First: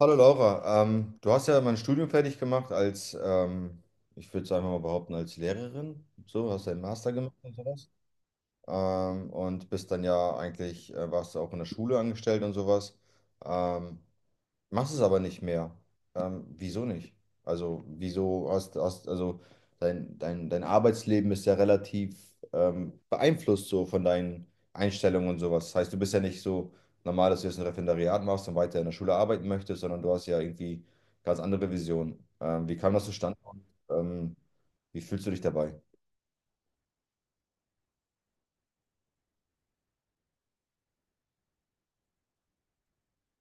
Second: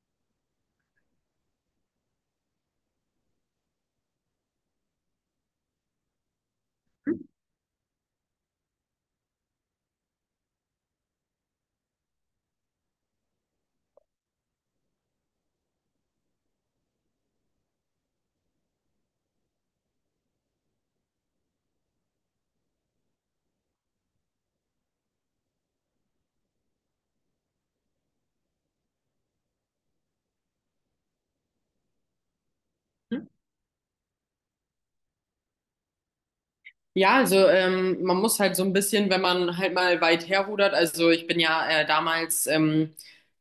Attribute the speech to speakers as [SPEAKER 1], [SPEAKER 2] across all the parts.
[SPEAKER 1] Hallo Laura, du hast ja mein Studium fertig gemacht als, ich würde es einfach mal behaupten, als Lehrerin. So, hast deinen Master gemacht und sowas. Und bist dann ja eigentlich, warst du auch in der Schule angestellt und sowas. Ähm, Machst es aber nicht mehr. Wieso nicht? Also, wieso hast also dein Arbeitsleben ist ja relativ beeinflusst so von deinen Einstellungen und sowas. Das heißt, du bist ja nicht so normal, dass du jetzt ein Referendariat machst und weiter in der Schule arbeiten möchtest, sondern du hast ja irgendwie ganz andere Visionen. Wie kam das
[SPEAKER 2] Hm?
[SPEAKER 1] zustande? Ähm, Wie fühlst du dich dabei?
[SPEAKER 2] Ja, also man muss halt so ein bisschen, wenn man halt mal weit herrudert, also ich bin ja damals,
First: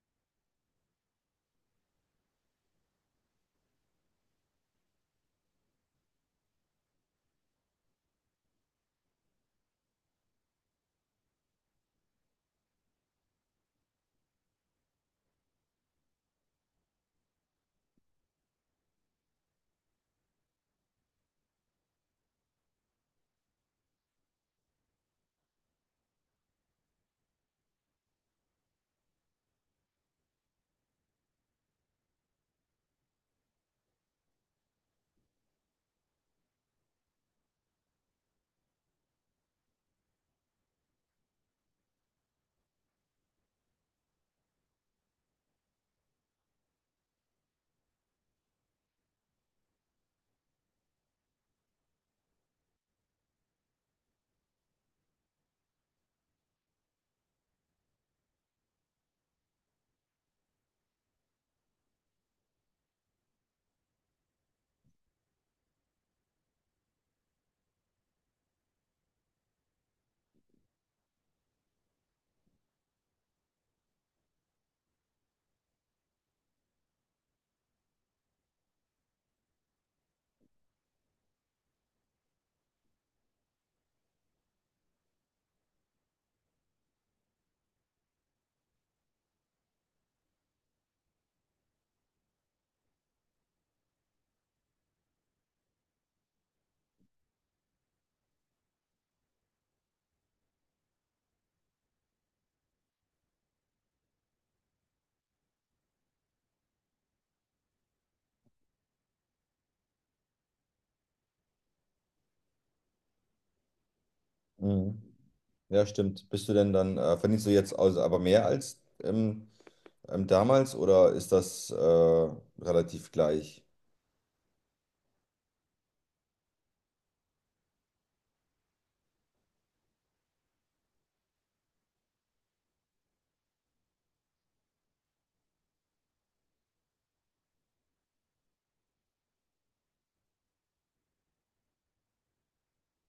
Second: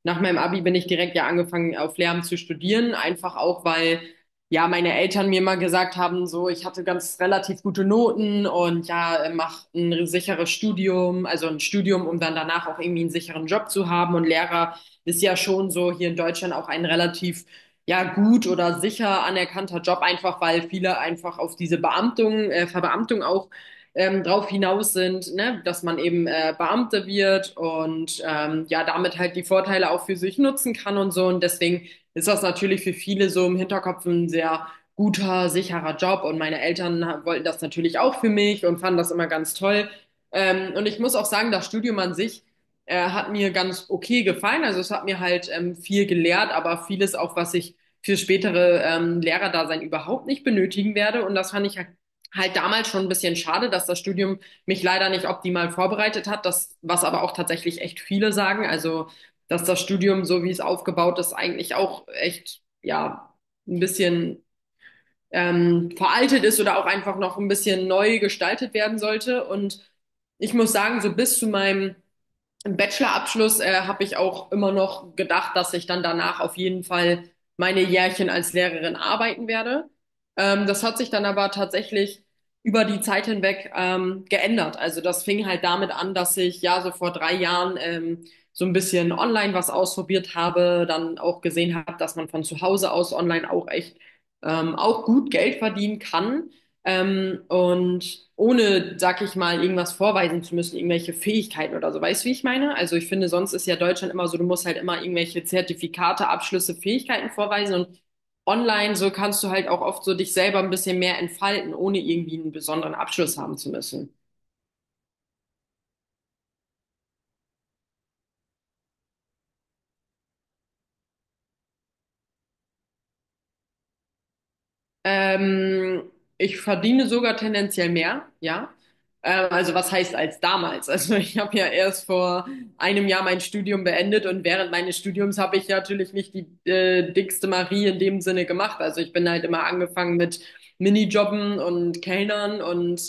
[SPEAKER 2] nach meinem Abi bin ich direkt ja angefangen auf Lehramt zu studieren, einfach auch, weil ja meine Eltern mir mal gesagt haben, so ich hatte ganz relativ gute Noten und ja, mach ein sicheres Studium, also ein Studium, um dann danach auch irgendwie einen sicheren Job zu haben, und Lehrer ist ja schon so hier in Deutschland auch ein relativ ja gut oder sicher anerkannter Job, einfach weil viele einfach auf diese Beamtung, Verbeamtung auch drauf hinaus sind, ne? Dass man eben Beamter wird und ja damit halt die Vorteile auch für sich nutzen kann und so. Und deswegen ist das natürlich für viele so im Hinterkopf ein sehr guter, sicherer Job. Und meine Eltern wollten das natürlich auch für mich und fanden das immer ganz toll. Und ich muss auch sagen, das Studium an sich hat mir ganz okay gefallen. Also es hat mir halt viel gelehrt, aber vieles auch, was ich für spätere Lehrerdasein überhaupt nicht benötigen werde. Und das fand ich halt damals schon ein bisschen schade, dass das Studium mich leider nicht optimal vorbereitet hat. Das, was aber auch tatsächlich echt viele sagen. Also, dass das Studium, so wie es aufgebaut ist, eigentlich auch echt, ja, ein bisschen veraltet ist oder auch einfach noch ein bisschen neu gestaltet werden sollte. Und ich muss sagen, so bis zu meinem im Bachelorabschluss habe ich auch immer noch gedacht, dass ich dann danach auf jeden Fall meine Jährchen als Lehrerin arbeiten werde. Das hat sich dann aber tatsächlich über die Zeit hinweg geändert. Also das fing halt damit an, dass ich ja so vor drei Jahren so ein bisschen online was ausprobiert habe, dann auch gesehen habe, dass man von zu Hause aus online auch echt auch gut Geld verdienen kann. Und ohne, sag ich mal, irgendwas vorweisen zu müssen, irgendwelche Fähigkeiten oder so. Weißt du, wie ich meine? Also ich finde, sonst ist ja Deutschland immer so, du musst halt immer irgendwelche Zertifikate, Abschlüsse, Fähigkeiten vorweisen, und online so kannst du halt auch oft so dich selber ein bisschen mehr entfalten, ohne irgendwie einen besonderen Abschluss haben zu müssen.
[SPEAKER 1] Mhm. Ja, stimmt. Bist du denn dann, Verdienst du jetzt also aber mehr als damals oder ist das relativ gleich?
[SPEAKER 2] Ähm, Ich verdiene sogar tendenziell mehr, ja. Also was heißt als damals? Also ich habe ja erst vor einem Jahr mein Studium beendet, und während meines Studiums habe ich natürlich nicht die dickste Marie in dem Sinne gemacht. Also ich bin halt immer angefangen mit Minijobben und Kellnern und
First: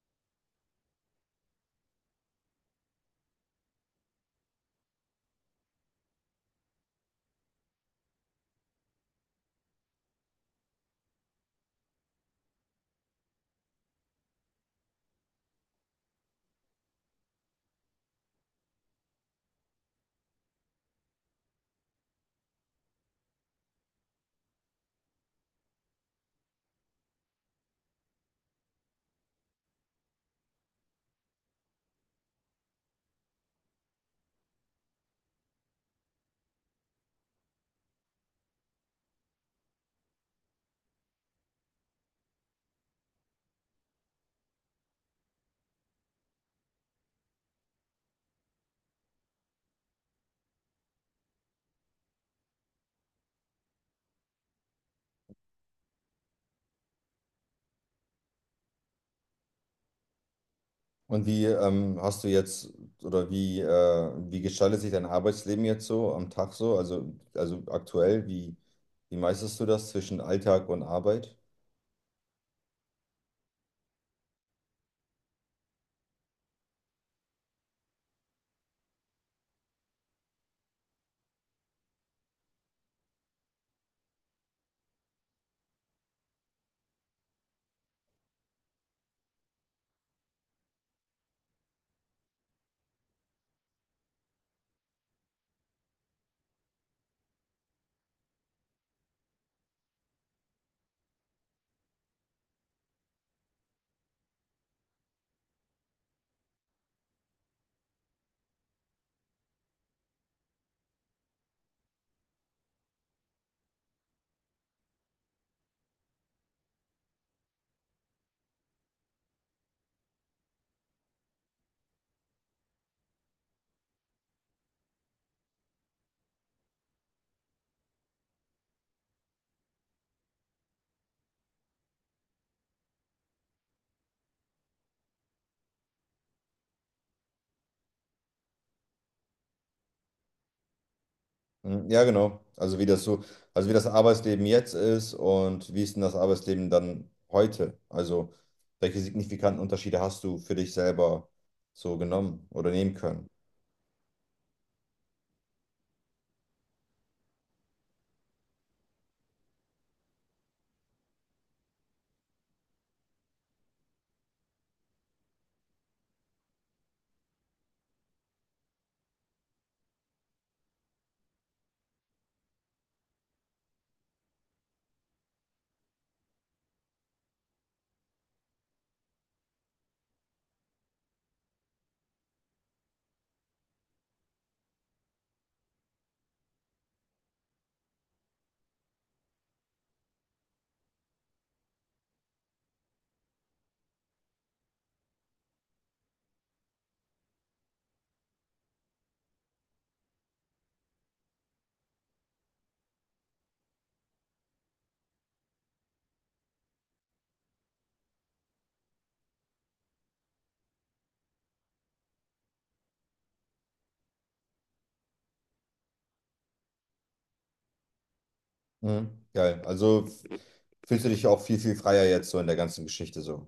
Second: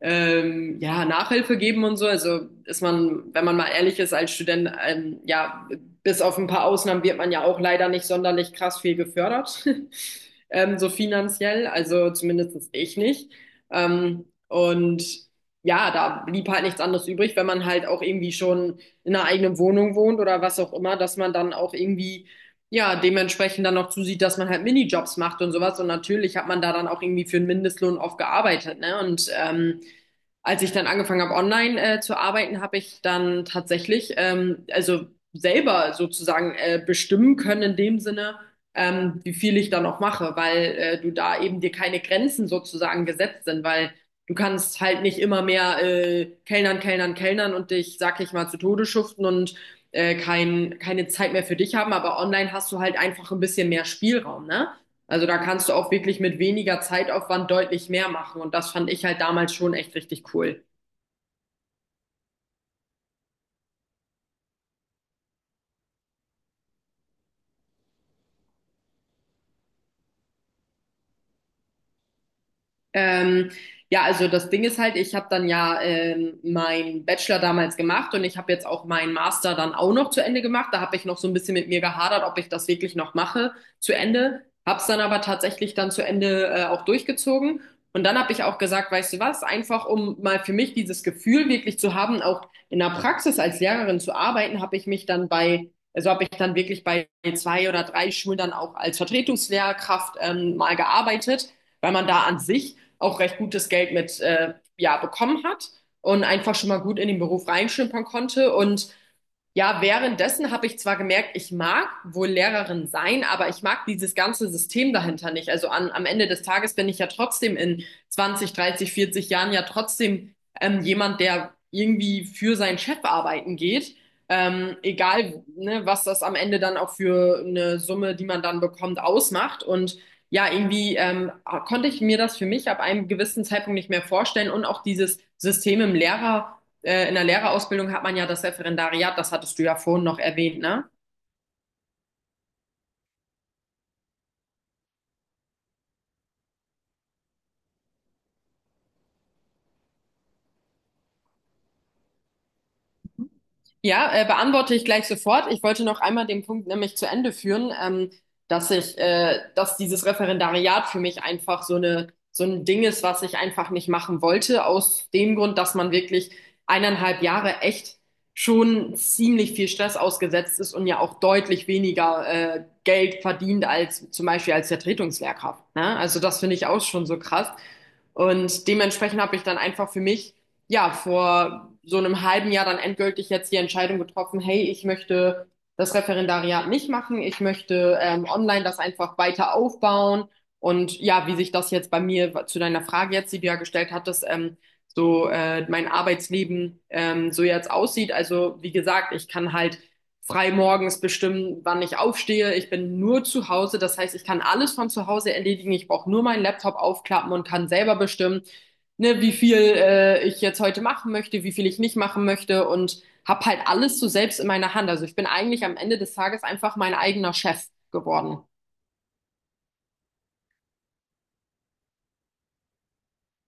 [SPEAKER 2] ja, Nachhilfe geben und so. Also ist man, wenn man mal ehrlich ist, als Student ja bis auf ein paar Ausnahmen wird man ja auch leider nicht sonderlich krass viel gefördert, so finanziell, also zumindest ich nicht. Und ja, da blieb halt nichts anderes übrig, wenn man halt auch irgendwie schon in einer eigenen Wohnung wohnt oder was auch immer, dass man dann auch irgendwie ja, dementsprechend dann noch zusieht, dass man halt Minijobs macht und sowas. Und natürlich hat man da dann auch irgendwie für einen Mindestlohn oft gearbeitet, ne? Und als ich dann angefangen habe, online zu arbeiten, habe ich dann tatsächlich, also selber sozusagen bestimmen können in dem Sinne, wie viel ich da noch mache, weil du da eben dir keine Grenzen sozusagen gesetzt sind, weil du kannst halt nicht immer mehr kellnern, kellnern, kellnern und dich, sag ich mal, zu Tode schuften und keine Zeit mehr für dich haben, aber online hast du halt einfach ein bisschen mehr Spielraum, ne? Also da kannst du auch wirklich mit weniger Zeitaufwand deutlich mehr machen, und das fand ich halt damals schon echt richtig cool.
[SPEAKER 1] Und wie hast du jetzt oder wie gestaltet sich dein Arbeitsleben jetzt so am Tag so? Also aktuell, wie meisterst du das zwischen Alltag und Arbeit?
[SPEAKER 2] Ähm, ja, also das Ding ist halt, ich habe dann ja meinen Bachelor damals gemacht, und ich habe jetzt auch meinen Master dann auch noch zu Ende gemacht. Da habe ich noch so ein bisschen mit mir gehadert, ob ich das wirklich noch mache zu Ende. Hab's dann aber tatsächlich dann zu Ende auch durchgezogen. Und dann habe ich auch gesagt, weißt du was, einfach um mal für mich dieses Gefühl wirklich zu haben, auch in der Praxis als Lehrerin zu arbeiten, habe ich mich dann bei, also habe ich dann wirklich bei zwei oder drei Schulen dann auch als Vertretungslehrkraft mal gearbeitet, weil man da an sich auch recht gutes Geld mit ja, bekommen hat und einfach schon mal gut in den Beruf reinschnuppern konnte. Und ja, währenddessen habe ich zwar gemerkt, ich mag wohl Lehrerin sein, aber ich mag dieses ganze System dahinter nicht. Also am Ende des Tages bin ich ja trotzdem in 20, 30, 40 Jahren ja trotzdem jemand, der irgendwie für seinen Chef arbeiten geht. Egal, ne, was das am Ende dann auch für eine Summe, die man dann bekommt, ausmacht. Und ja, irgendwie konnte ich mir das für mich ab einem gewissen Zeitpunkt nicht mehr vorstellen, und auch dieses System in der Lehrerausbildung hat man ja das Referendariat, das hattest du ja vorhin noch erwähnt, ne?
[SPEAKER 1] Mhm, ja, genau. Also wie das so, also wie das Arbeitsleben jetzt ist und wie ist denn das Arbeitsleben dann heute? Also welche signifikanten Unterschiede hast du für dich selber so genommen oder nehmen können?
[SPEAKER 2] Ja, beantworte ich gleich sofort. Ich wollte noch einmal den Punkt nämlich zu Ende führen, dass dass dieses Referendariat für mich einfach so eine, so ein Ding ist, was ich einfach nicht machen wollte, aus dem Grund, dass man wirklich eineinhalb Jahre echt schon ziemlich viel Stress ausgesetzt ist und ja auch deutlich weniger, Geld verdient als zum Beispiel als Vertretungslehrkraft, ne? Also das finde ich auch schon so krass. Und dementsprechend habe ich dann einfach für mich ja, vor so einem halben Jahr dann endgültig jetzt die Entscheidung getroffen, hey, ich möchte das Referendariat nicht machen, ich möchte online das einfach weiter aufbauen. Und ja, wie sich das jetzt bei mir zu deiner Frage jetzt, die du ja gestellt hattest, so mein Arbeitsleben so jetzt aussieht. Also wie gesagt, ich kann halt frei morgens bestimmen, wann ich aufstehe. Ich bin nur zu Hause. Das heißt, ich kann alles von zu Hause erledigen. Ich brauche nur meinen Laptop aufklappen und kann selber bestimmen, ne, wie viel ich jetzt heute machen möchte, wie viel ich nicht machen möchte und habe halt alles so selbst in meiner Hand. Also ich bin eigentlich am Ende des Tages einfach mein eigener Chef geworden.
[SPEAKER 1] Mhm. Geil. Fühlst du dich auch viel, viel freier jetzt so in der ganzen Geschichte so?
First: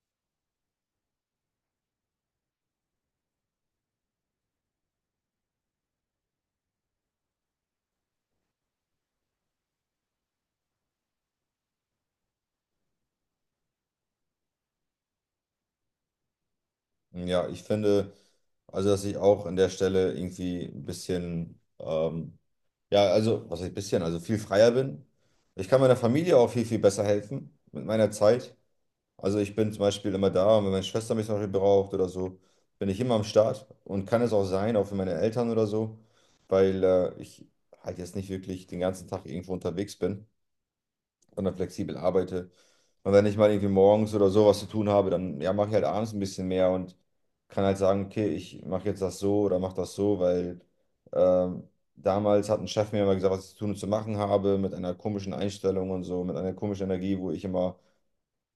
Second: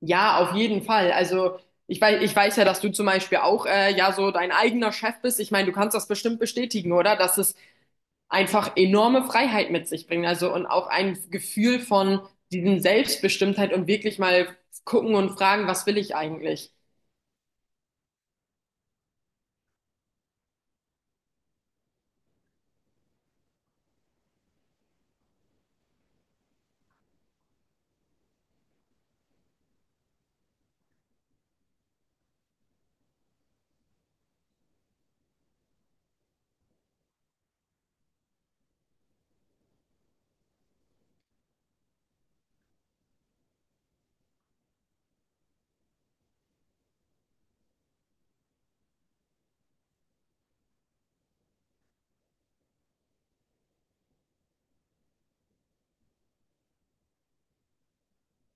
[SPEAKER 2] Ja, auf jeden Fall. Also ich weiß ja, dass du zum Beispiel auch ja so dein eigener Chef bist. Ich meine, du kannst das bestimmt bestätigen, oder? Dass es einfach enorme Freiheit mit sich bringt. Also und auch ein Gefühl von diesem Selbstbestimmtheit und wirklich mal gucken und fragen, was will ich eigentlich?
[SPEAKER 1] Hm, ja, ich finde, also dass ich auch an der Stelle irgendwie ein bisschen, ja, also was heißt bisschen, also viel freier bin. Ich kann meiner Familie auch viel, viel besser helfen mit meiner Zeit. Also ich bin zum Beispiel immer da, und wenn meine Schwester mich zum Beispiel braucht oder so, bin ich immer am Start, und kann es auch sein, auch für meine Eltern oder so, weil ich halt jetzt nicht wirklich den ganzen Tag irgendwo unterwegs bin, sondern flexibel arbeite. Und wenn ich mal irgendwie morgens oder so was zu tun habe, dann ja, mache ich halt abends ein bisschen mehr und kann halt sagen, okay, ich mache jetzt das so oder mache das so, weil ähm, damals hat ein Chef mir immer gesagt, was ich zu tun und zu machen habe, mit einer komischen Einstellung und so, mit einer komischen Energie, wo ich immer,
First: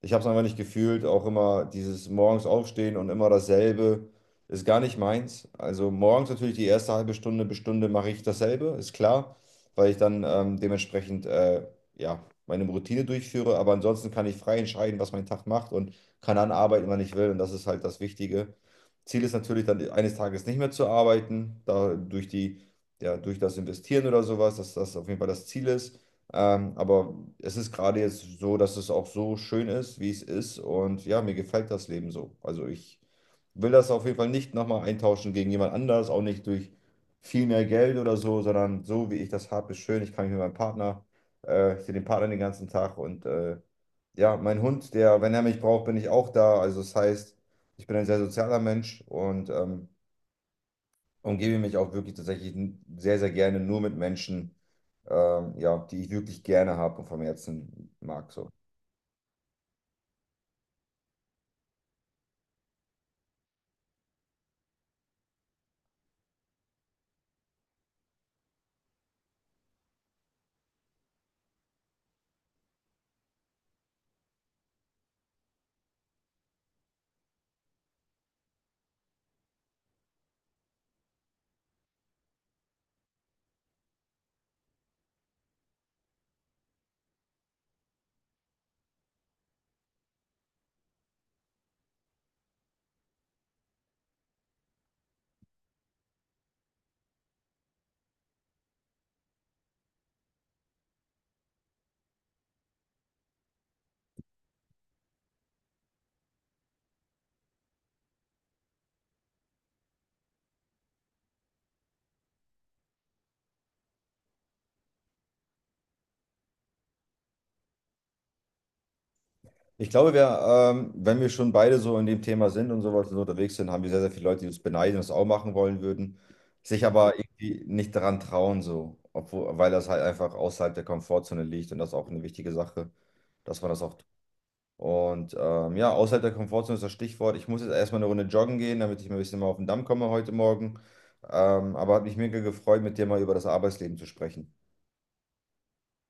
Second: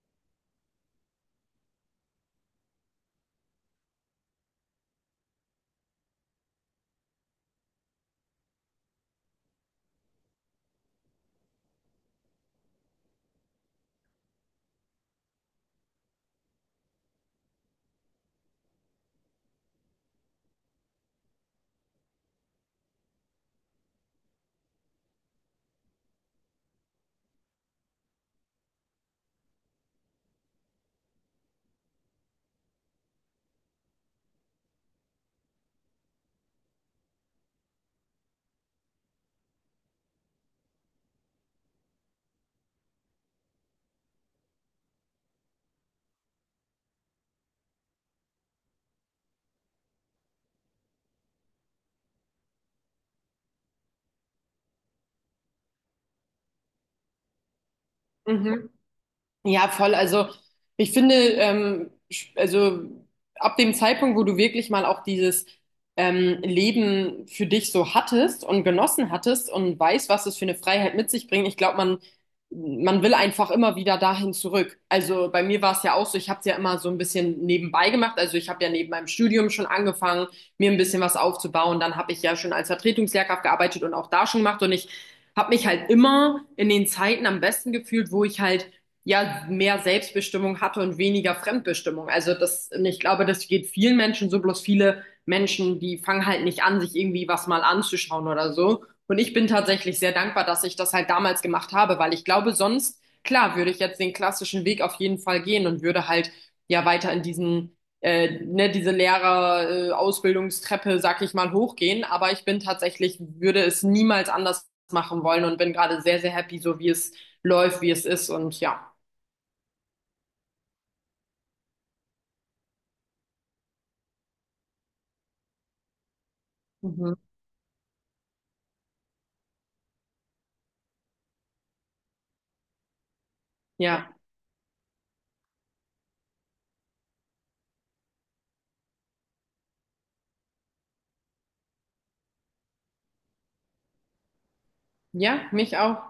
[SPEAKER 1] ich habe es einfach nicht gefühlt, auch immer dieses morgens aufstehen und immer dasselbe ist gar nicht meins. Also morgens natürlich die erste halbe Stunde bis Stunde mache ich dasselbe, ist klar, weil ich dann dementsprechend ja, meine Routine durchführe. Aber ansonsten kann ich frei entscheiden, was mein Tag macht, und kann dann arbeiten, wann ich will. Und das ist halt das Wichtige. Ziel ist natürlich dann eines Tages nicht mehr zu arbeiten, da durch die, ja, durch das Investieren oder sowas, dass das auf jeden Fall das Ziel ist. Aber es ist gerade jetzt so, dass es auch so schön ist, wie es ist. Und ja, mir gefällt das Leben so. Also ich will das auf jeden Fall nicht nochmal eintauschen gegen jemand anders, auch nicht durch viel mehr Geld oder so, sondern so, wie ich das habe, ist schön. Ich kann mich mit meinem Partner, Ich sehe den Partner den ganzen Tag, und ja, mein Hund, der, wenn er mich braucht, bin ich auch da. Also das heißt, ich bin ein sehr sozialer Mensch und umgebe mich auch wirklich tatsächlich sehr, sehr gerne nur mit Menschen, ja, die ich wirklich gerne habe und vom Herzen mag. So.
[SPEAKER 2] Mhm. Ja, voll. Also ich finde, also ab dem Zeitpunkt, wo du wirklich mal auch dieses Leben für dich so hattest und genossen hattest und weißt, was es für eine Freiheit mit sich bringt, ich glaube, man will einfach immer wieder dahin zurück. Also bei mir war es ja auch so, ich habe es ja immer so ein bisschen nebenbei gemacht. Also ich habe ja neben meinem Studium schon angefangen, mir ein bisschen was aufzubauen. Dann habe ich ja schon als Vertretungslehrkraft gearbeitet und auch da schon gemacht. Und ich habe mich halt immer in den Zeiten am besten gefühlt, wo ich halt ja mehr Selbstbestimmung hatte und weniger Fremdbestimmung. Also das, und ich glaube, das geht vielen Menschen so, bloß viele Menschen, die fangen halt nicht an, sich irgendwie was mal anzuschauen oder so. Und ich bin tatsächlich sehr dankbar, dass ich das halt damals gemacht habe, weil ich glaube, sonst, klar, würde ich jetzt den klassischen Weg auf jeden Fall gehen und würde halt ja weiter ne, diese Lehrer-Ausbildungstreppe, sag ich mal, hochgehen. Aber ich bin tatsächlich, würde es niemals anders machen wollen und bin gerade sehr, sehr happy, so wie es läuft, wie es ist und ja.
[SPEAKER 1] Ich glaube, wenn wir schon beide so in dem Thema sind und sowas und so unterwegs sind, haben wir sehr, sehr viele Leute, die uns beneiden und das auch machen wollen würden, sich
[SPEAKER 2] Mhm.
[SPEAKER 1] aber irgendwie nicht daran trauen, so, obwohl, weil das halt einfach außerhalb der Komfortzone liegt, und das ist auch eine wichtige Sache, dass man das auch.
[SPEAKER 2] Ja,
[SPEAKER 1] Und ja, außerhalb der Komfortzone ist das Stichwort. Ich muss jetzt erstmal eine Runde joggen gehen, damit ich mal ein bisschen mal auf den Damm komme heute Morgen. Aber hat mich mega gefreut, mit dir mal über das Arbeitsleben zu sprechen.
[SPEAKER 2] ja, mich auch.